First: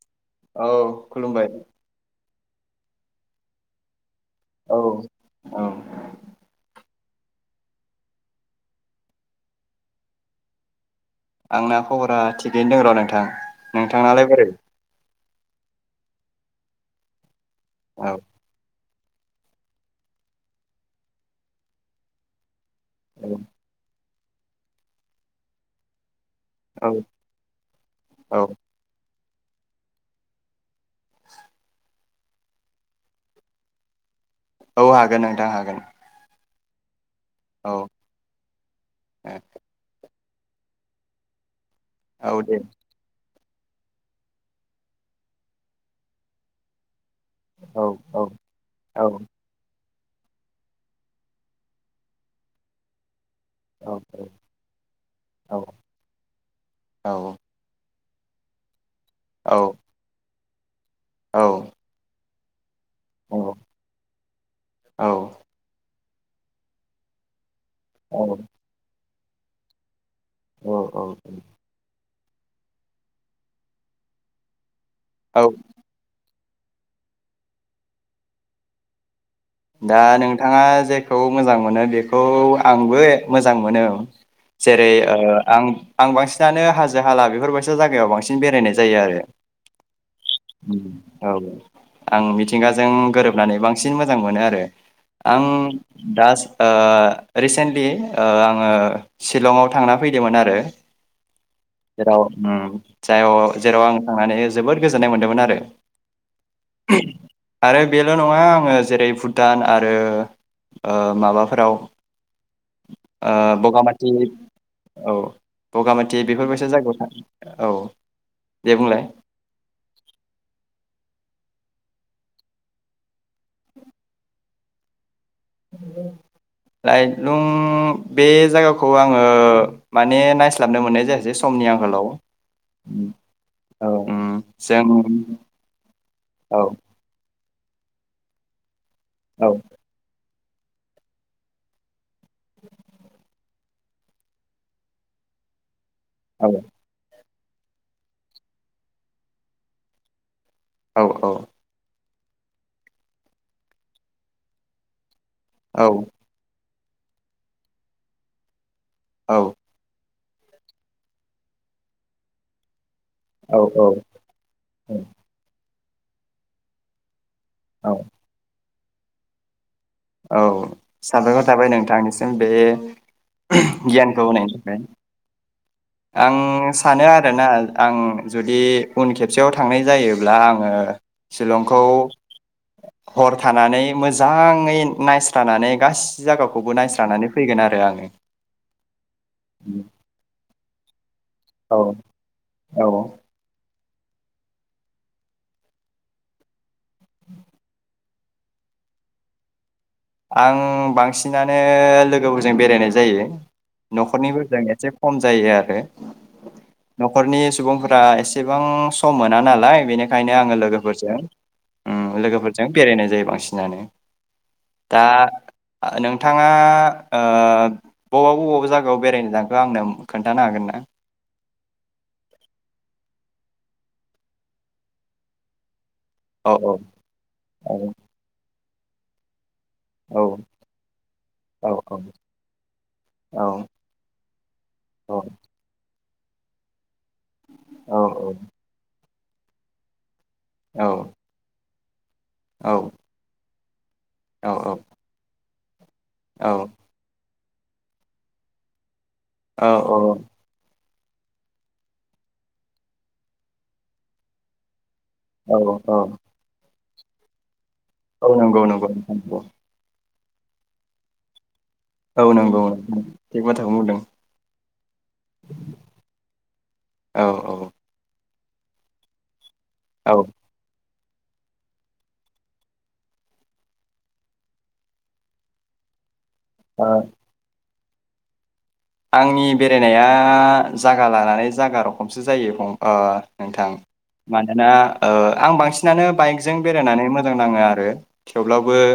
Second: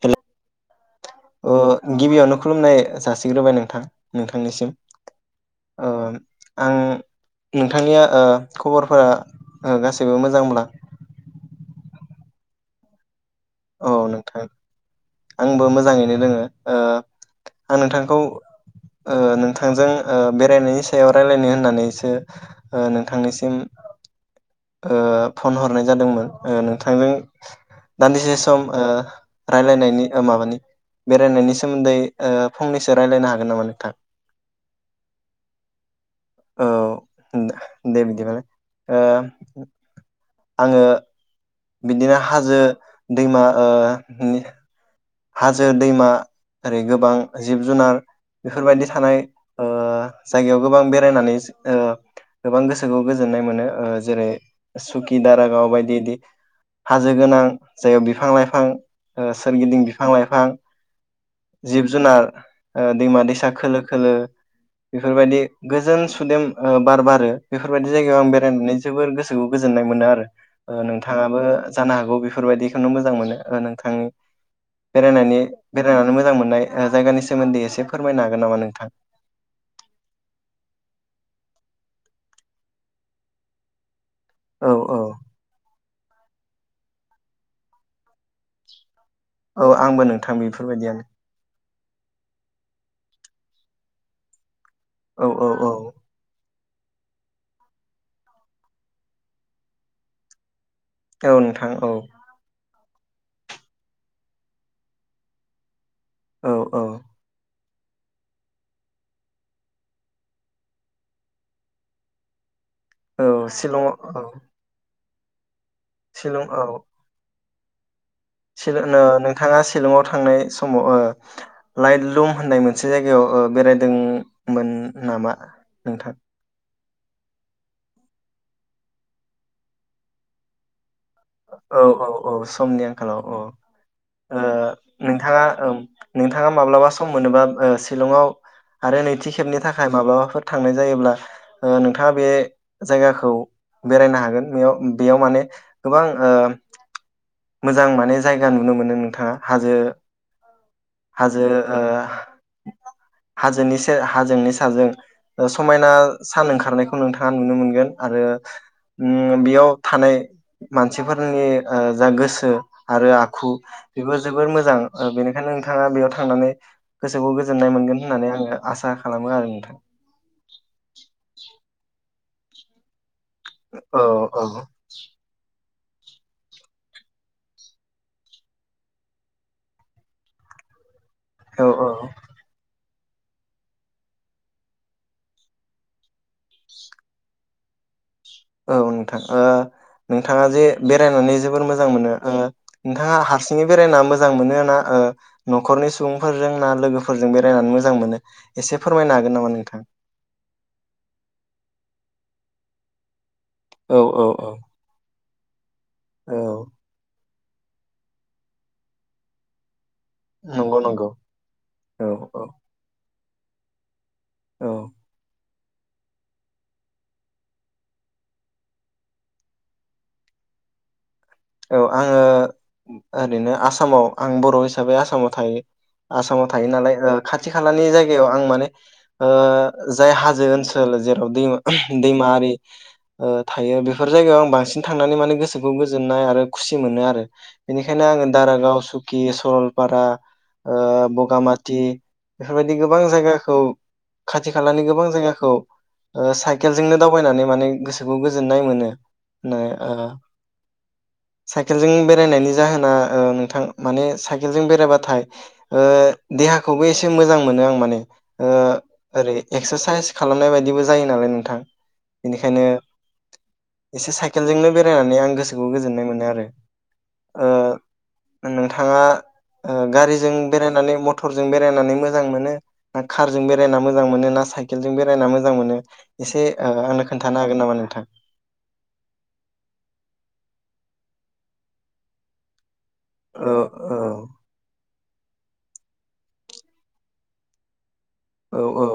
[unintelligible] औ खुलुमबाय ओ गिबियावनो खुलुमनाय जासिग्रोबाय नोंथां नोंथांनिसिम औ औ ओ आं नोंथांनिया ओ खबरफोरा ओ गासैबो मोजांब्ला आंना खबरा थिगैनो दं र' नोंथां । औ नोंथांनालाय नोंथां बोरै आंबो मोजाङैनो दोङो ओ आं नोंथांखौ औ ओ नोंथांजों ओ बेरायनायनि सायाव रायलानो होननानैसो ओ नोंथांनिसिम ओ फन हरनाय जादोंमोन । ओ औ नोंथांजों दान्दिसे औ स ओ रायलायनायनि ओ माबानि बेरायनायनि सोमोन्दै ओ फंनैसो रायलायनो हागोन नामा नोंथां औ हागोन नोंथां हागोन । औ दा दे बिदिबालाय ओ आङो बिदिनो औ हाजो दे दैमा ओ [unintelligible] हाजो दैमा ओरै गोबां जिब औ जुनार औ बेफोरबायदि औ थानाय ओ जायगायाव गोबां बेरायनानै जो गोबां गोसोखौ गो जोननाय मोनो औ ओ जेरै सुकि औ दारागाव बायदि दि औ हाजो गोनां जायाव बिफां लाइफां ओ औ सोरगिदिं बिफ औ [unintelligible] जिब जुनार ओ दैमा दैसा खोलो खोलो बेफोरबायदि गोजोन सु सुदेम ओ बार बारो । बेफोरबायदि जायगायाव आं बेरायनानै जोबोर गोसो खौ गोजोन्नाय मोनो आरो औ ओ औ नोंथाङाबो जानो हागौ बेफ बेफोर बायदिखौनो मोजां मोनो ओ नोंथांनि बेरायनायनि औ बेरायनानै मोजां मोन नाय जायगानि सोमोन्दै एसे फोरमायनो हागोन नामा नोंथां । दा नोंथाङा जेखौ मोजां मोनो बेखौ आंबो ए मोजां मोनो । औ जेरै औ ओ आं आं बांसिनानो हाजो हाला बेफोरबायदि जायगायाव बांसिन बेरायनाय जायो आरो औ आंबो नोंथां बेफोर बायदियानो औ आं मिथिंगाजों गोरोबनानै बांसिन मोजां मोनो आ रो औ आं औ औ दास ओ रिसेन्टलि ओ आङो शिलंआव थांना फैदोंमोन आरो औ नोंथां औ जेराव उम जा व जेराव आं थांनानै जोबोद गोजोननाय मोन्दोंमोन आरो औ औ आरो बेल' नङा आङो जेरै फुद भुटान आरो ओ माबाफोराव औ ओ बगा माथि शिलंआव औ औ बगा माथि बेफोर बायसा जायगायाव था औ दे सिल नो बुंलाय नोंथाङा सिलंआव थांनाय समाव ओ लाइट लुम होननाय मोनसे जायगायाव ओ बेरायदोंमोन नामा नोंथां लाइट लुम बे जायगाखौ आङो माने नायस्लाबनो मोननाय जायासै समनि औ औ आंखालाव औ समनि आंखालाव औ उम ओ जों नोंथाङा ओम नोंथाङा औ माब्लाबा सम मोनोबा ओ शिलंआव आरो नैथि औ खेबनि थाखाय माब्लाबाफोर थांनाय जायोब्ला ओ नोंथां नोंथाङा बे जायगाखौ बेरायनो हागोन बेयाव बेयाव माने गोबां ओ औ मोजां माने जायगा नुनो मोनो नोंथाङा हाजो औ हाजो ओ हाजो से हाजोनि साजों ओ समायना सान ओंखारनायखौ खौ नोंथाङा नुनो मोनगोन आरो ओम बेयाव थानाय मानसिफोरनि ओ जा गोसो आरो आखु औ बेबो जोबोर मोजां ओ बेनिखायनो नोंथां बिथाङा बेयाव थांनानै गोसोखौ गोजोननाय मोनगोन होननानै आङो आसा खालामो आरो नोंथां औ साबायखर थाबाय नोंथांनिसिम बे औ गियानखौ औ होनायनो थाखाय। आं सानो आरोना आं जुदि उन खेबसेयाव थांनाय जायोब्ला आङो औ सिलंखौ औ हर थानानै मोजाङै नायस्रानानै गासि जायगाखौबो नायस्रानानै फैगोन आरो आङो। औ नोंथां ओ नोंथाङा जे बेरायनानै जोबोर औ मोजां मोनो ओ औ नोंथाङा हारसिङै बेरायना मोजां मोनो ना ओ न'खरनि सुबुंफोरजों ना लोगोफोरजों बेरायनानै मोजां मोनो एसे फोरमायनो हागोन नामा नोंथां? आं बांसिनानो लोगोफोरजों बेरायनाय जायो। औ औ न'खरनिबो औ जों एसे खम जायो आरो औ न'खरनि सुबुंफोरा एसेबां सम मोना नालाय बेनिखायनो ओंखायनो आङो नंगौ नंगौ औ लोगोफोरजों औ लोगोफोरजों बेरायनाय जायो बांसिन। [inaudible] औ दा नोंथाङा ओ बबा बबावबा जायगायाव बेरायनो थांखो आंनो खोन्थानो हागोन ना? औ आङो ओरैनो आसामाव आं बर' हिसाबै आसामाव थायो आसामाव औ थायो औ नालाय खाथि औ खालानि जायगायाव आं माने ओ । जाय औ हाजो ओनसोल जेराव दै औ दैमारि ओ औ थायो बेफोर जायगायाव आं बांसिन औ थांनानै माने गोसोखौ गोजोन मोननाय आरो खुसि मोनो आरो। औ बेनिखायनो आङो दारागाव सुखि कि सरलपारा ओ औ औ बगामाथि थि बेफोर औ बायदि गोबां जायगाखौ खाथि खालानि गोबां जायगाखौ ओ साइकेलजोंनो दावबायनानै माने गोसोखौ गोजोन्नाय मोनो। नो ओ साइकेलजों बेरायनायनि जाहोना ओ नोंथां माने साइकेलजों बेरायबा। थाइ औ ओ औ देहाख खौबो एसे मोजां मोनो आं माने औ [unintelligible] ओ नंगौ नंगौ नोंथां ओरै नंगौ एक्ससारसाइस खालामनाय बायदिबो जायो नालाय नोंथां। औ नंगौ बेनिखायनो नोंथां थिग बाथ्राखौनो बुंदों एसे साइकेलजोंनो बेरायनानै आं गोसो गोसोखौ गोजोननाय मोनो आरो औ ओ औ नोंथाङा ओ औ गारिजों बेरायनानै मथ मटरजों बेरायनानै मोजां मोनो ना कारजों बेरायना मोजां मोनो ना साइकेलजों बेरायना मोजां मोनो? एसे ओ आंनो खोन्थानो हागोन नामा नों? था आंनि बेरायनाया जागा लानानै जागा रखमसो जायो फं अ औ नोंथां औ मानोना ओ आं बांसिनानो बाइकजों बेरायनानै मोजां नाङो आरो। औ थेवब्लाबो औ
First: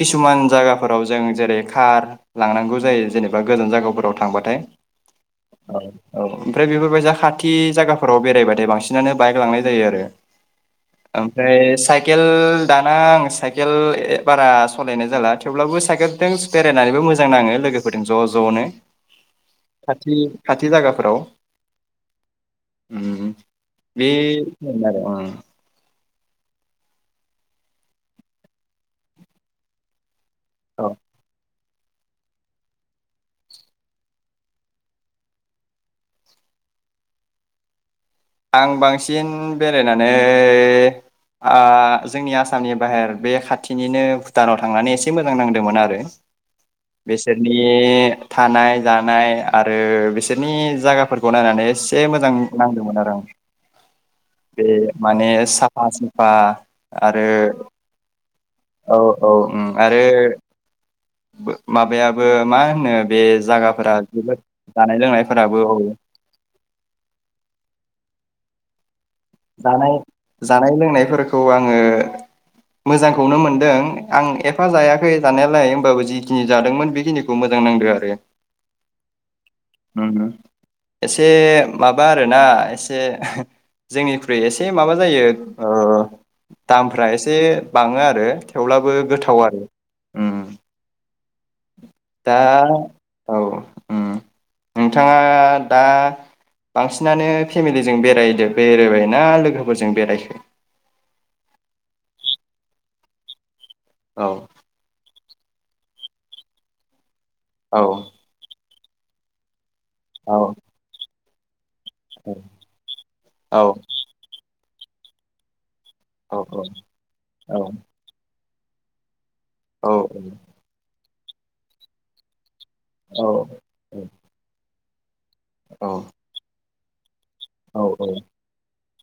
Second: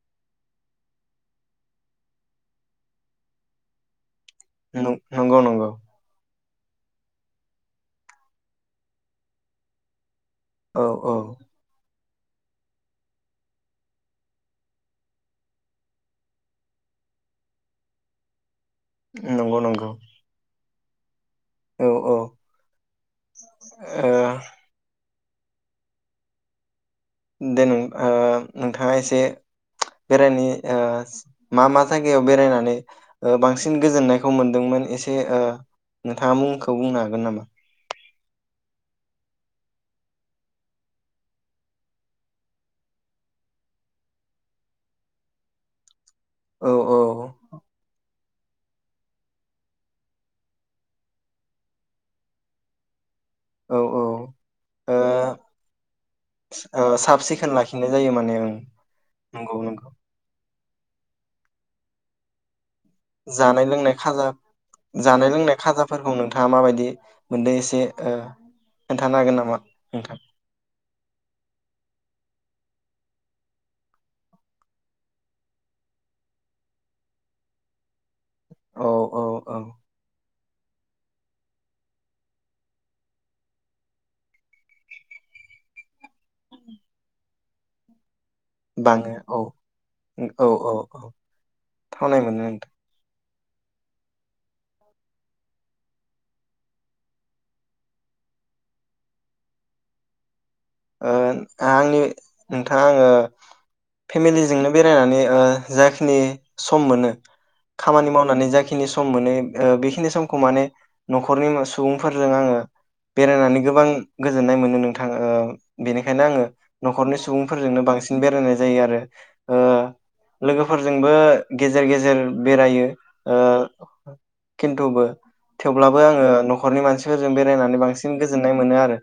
किसुमान जायगाफोराव जों जेरै कार लांनांगौ जायो जेनेबा गोजान जगाफोराव थांबा नोंगौ नंगौ नंगौ। ओमफ्राय बेफोरबायसा खाथि जायाफोराव बेरायबाथाय बांसिनानो बाइक लांनाय जायो आरो। औ औ ओमफ्राय साइक साइकेल दाना आं साइकेल ओ बारा सलानाय जाला थेवब्लाबो साइकेलजों बेरायनानैबो मोजां नाङो लोगोफोरजों। ज जनो नंगौ नंगौ। थि जायगाफोराव औ ओ उम बे खिनियानो आरो ओ दे नों ओ नोंथाङा एसे बेेरायनि ओ औ मा मा जायगायाव बेरायनानै ओ बांसिन गोजोननायखौ मोनदोंमोन एसे ओ नोंथाङा मुंखौ बुंनो हागोन नामा? आं बांसिन बेरायनानै आ जोंनि आसामनि बाहेर बे खाथिनिनो भुटानाव थांनानै एसे मोजां नांदोंमोन आरो। औ बेसोरनि थानाय जानाय आरो बिसोरनि जायगाफोरखौ नायनानै एसे मोजां नांदोंमोन आरो आं। औ ओ बे माने साफा सुफा ओ साब आरो सिखोन लाखिनाय जायो माने ओं औ औ ओम नंगौ नंगौ आरो बो माबायाबो मा हो जानाय लोंनाय खाजा जानाय लोंनाय लोंनायफोराबो औ खाजाफोरखौ नोंथाङा माबायदि मोनदों एसे ओ खोन्थानो हागोन नामा जानाय नोंथां? जानाय लोंनायफोरखौ आङो मोजांखौनो मोनदों आं एफा जायाखै जानायालाय होमबाबो जि खिनि जादोंमोन बेखिनिखौ मोजां नांदो आरो। औ औ औ होम होम। एसे माबा आरोना एसे जोंनिख्रुइ एसे माबा जायो ओ दामफ्रा एसे बाङो आरो। थेवब्लाबो बाङो गोथाव औ आरो औ औ औ। थावनाय दा मोनो नोंथां औ उम नोंथाङा दा बांसिनानो फेमिलिजों बेरायदो बेरायबाय ना लोगोफोरजों बेरायखो? ओ आंनि नोंथां आंङो औ फेमिलिजोंनो बेरायनानै ओ जाखिनि सम मोनो औ खामानि मावनानै जाखि खिनि सम मोनो ओ बेखिनि औ समखौ माने न'खरनि सुबुंफोरजों आङो औ बेरायनानै गोबां गोजोननाय मोनो नों नोंथां ओ बेनिखायनो औ आङो न'खरनि औ सुबुंफोरजोंनो बांसिन बेरायनाय जायो आरो। औ औ। बो गेजेर गेजेर बेरायो औ ओ [unintelligible] [unintelligible] औ थेवब्लाबो आङो न' खरनि मानसि फोरजों बेरायनानै औ औ बांसिन गोजोन्नाय मोनो आरो।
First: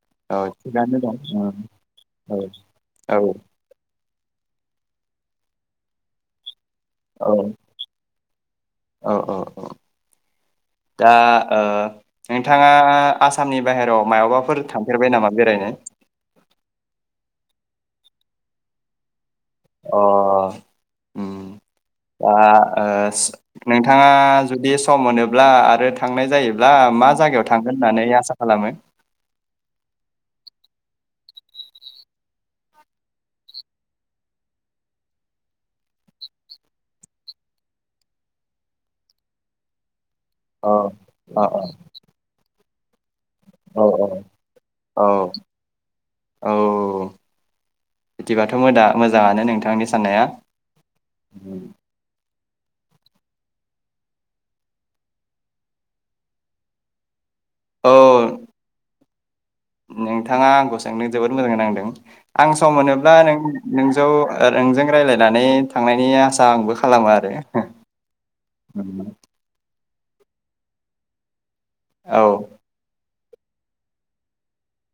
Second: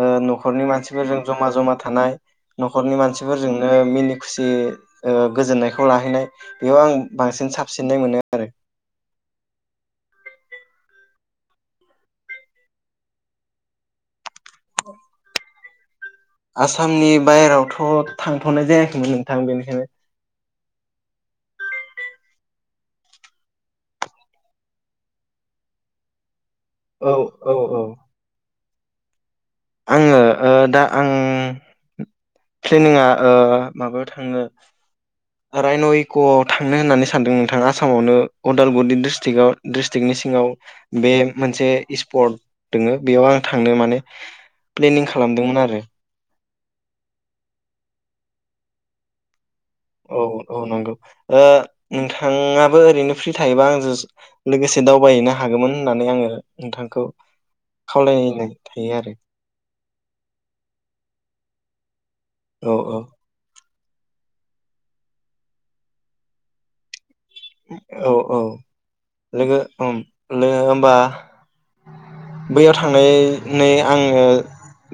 ओ औ न'खरनि मानसि थिगानो दं [unintelligible] जमा ओं, जमा थानाय औ न'खरनि औ मानसिफोरजोंनो मिनि खुसि ओ गोजोननायखौ लाहैनाय। बेयाव आं औ बांसिन साबसिननाय मोनो आरो‌ औ औ औ दा ओ नोंथाङा आसामनि बाहेराव मायावबाफोर थांफेरबाय नामा बेरायनो? आसामनि बाहेरावथ' थांथ'नाय जायाखैमोन नों अ ओम दा ओ स नोंथाङा जुदि सम मोनोब्ला आरो थांनाय जायो ब्ला मा औ जायगायाव औ थांगोन औ होननानै आसा खालामो? आङो ओ दा आं प्लेनिंआ ओ माबायाव थांनो रायन' इक' आव थांनो होननानै सानदों नोंथाङा आसामावनो अदालगुरि ड्रिसटिकआव ड्रिस स्ट्रिकनि सिङाव अ बे अ अ मोनसे स्पर्ट दोङो। बेयाव आं थांनो औ माने औ प्लेनिं खालामदोंमोन आरो। औ बिदिबाथ' मोदा मोजाङानो नोंथां। औ औ नंगौ ओ नोंथां नोंथाङाबो ओरैनो फ्रि थायोबा आंजों लोगोसे दावबायहैनो हागौमोन होननानै आङो नोंथांखौ औ खावलायनाय थायो आरो। नोंथाङा आंखौ सोंनो जोबोद मोजाङै नांदों। आं सम औ औ मोनोब्ला नों नोंजौ ओ नोंजों रायज्लायनानै थांनायनि आसा आंबो खालामो आ औ औ लोगो ओम लोगो होमबा औ बैयाव थांनाय नै आङो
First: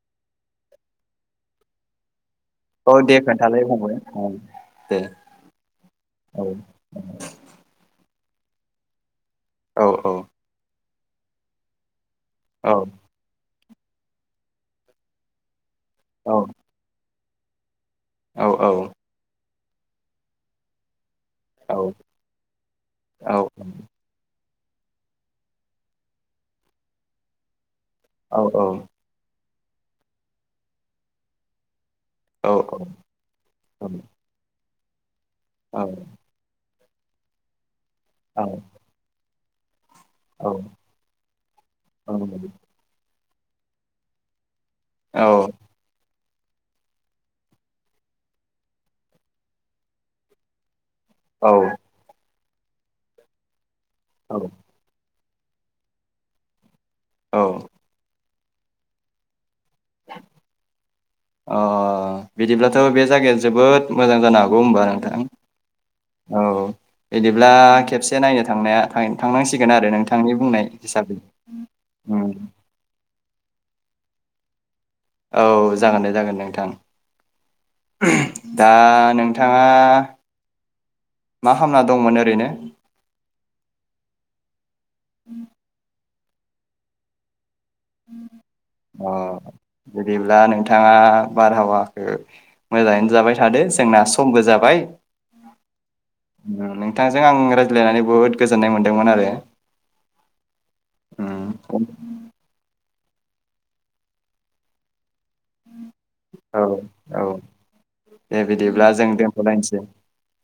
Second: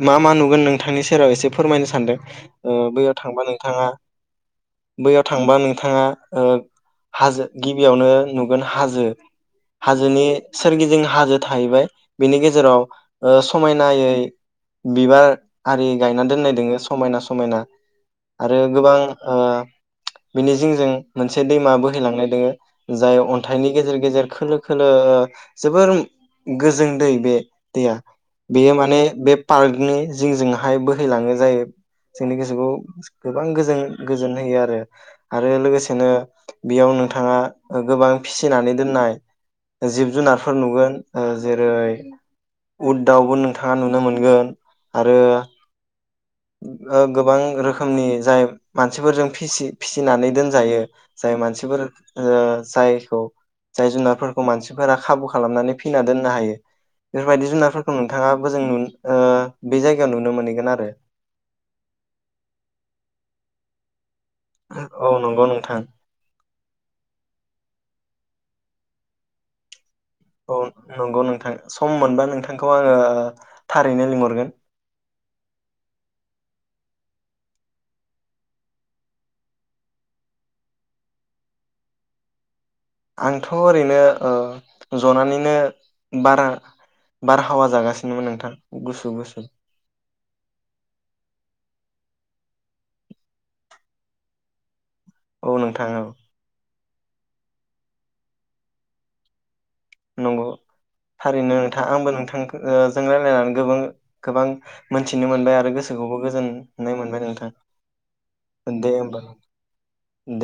मा मा नुगोन नोंथांनि सेराव एसे फोरमायनो सानदों । ओ औ बैयाव दे थांबा खोन्थालाय नोंथाङा फंबाय औ दे बैयाव थांबा नोंथाङा ओ औ गिबियावनो नुगोन हाजो औ औ हाजोनि सोरगिदिं हाजो थाहैबाय। बेनि औ गेजेराव ओ स समायनायै बिबार आरि गायनानै दोननाय औ दोङो समायना स मायना औ आरो औ गोबां ओ बिनि जिंजों मोनसे औ दैमाबो लांनाय दोङो जाय औ अन्थाइनि गेजेर गेजेर खोलो खोलो जोबोर गोजों दै बे दैया औ बेयो माने बे पार्कनि जिंजोंहाय बोहैलाङो जायो। जोंनि गोसोखौ औ गोबां गोजोन गोजोन होयो आरो आरो लोगोसेनो बेयाव नोंथाङा गोबां फिसिनानै दोननाय जिब जुनारफोर नुगोन ओ जेरै उद दावबो नोंथाङा नुनो मोनगोन। आरो गोबां रोखोमनि जाय मानसिफोरजों फिसि फिसिनानै दोनजायो। जाय औ मानसिफोर ओ जायखौ जाय जुनारफोरखौ मानसिफोरा खाबु खालामनानै फिना दोननो हायो। औ बेफोरबायदि जुनारफोरखौ नोंथाङा बो जों नु ओ बे जायगायाव नुनो मोनहैगोन आरो अ' बिदिब्लाथ' बे जायगाया जोबोद मोजां जानो हागौ होमबा औ नोंथां नंगौ नोंथां औ बिदिब्ला खेबसे नायनो थांनाया थां-थांनांसिगोन आरो नोंथ औ नंगौ नोंथां सम उम मोनबा नोंथांखौ आङो थारैनो लिंहरगोन। औ जागोन दे जागोन नोंथां दा नोंथाङा मा खालाम ना दंमोन ओरैनो? आंथ' ओरैनो ओ ज'नानैनो [unintelligible] हावा जागासिनोमोन नोंथां अ गुसु गुसु बिदिब्ला नोंथाङा बारहावाखौ मोजाङैनो जाबाय थादो जोंना सम गोजाबाय। औ नोंथाङ औ नोंथांजों आं रायज्लायनानै बुहुद गोजोननाय मोन्दोंमोन आरो नंगौ थारैनो उम नोंथाङा आंबो नोंथां ओ जों रायलनानै गोबां मोनथिनो मोनबाय आरो गोसो औ औ दे बिदिब्ला दे जों होमबा दोनथ'लायनोसै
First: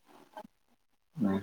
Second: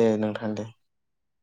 दे नोंथां दे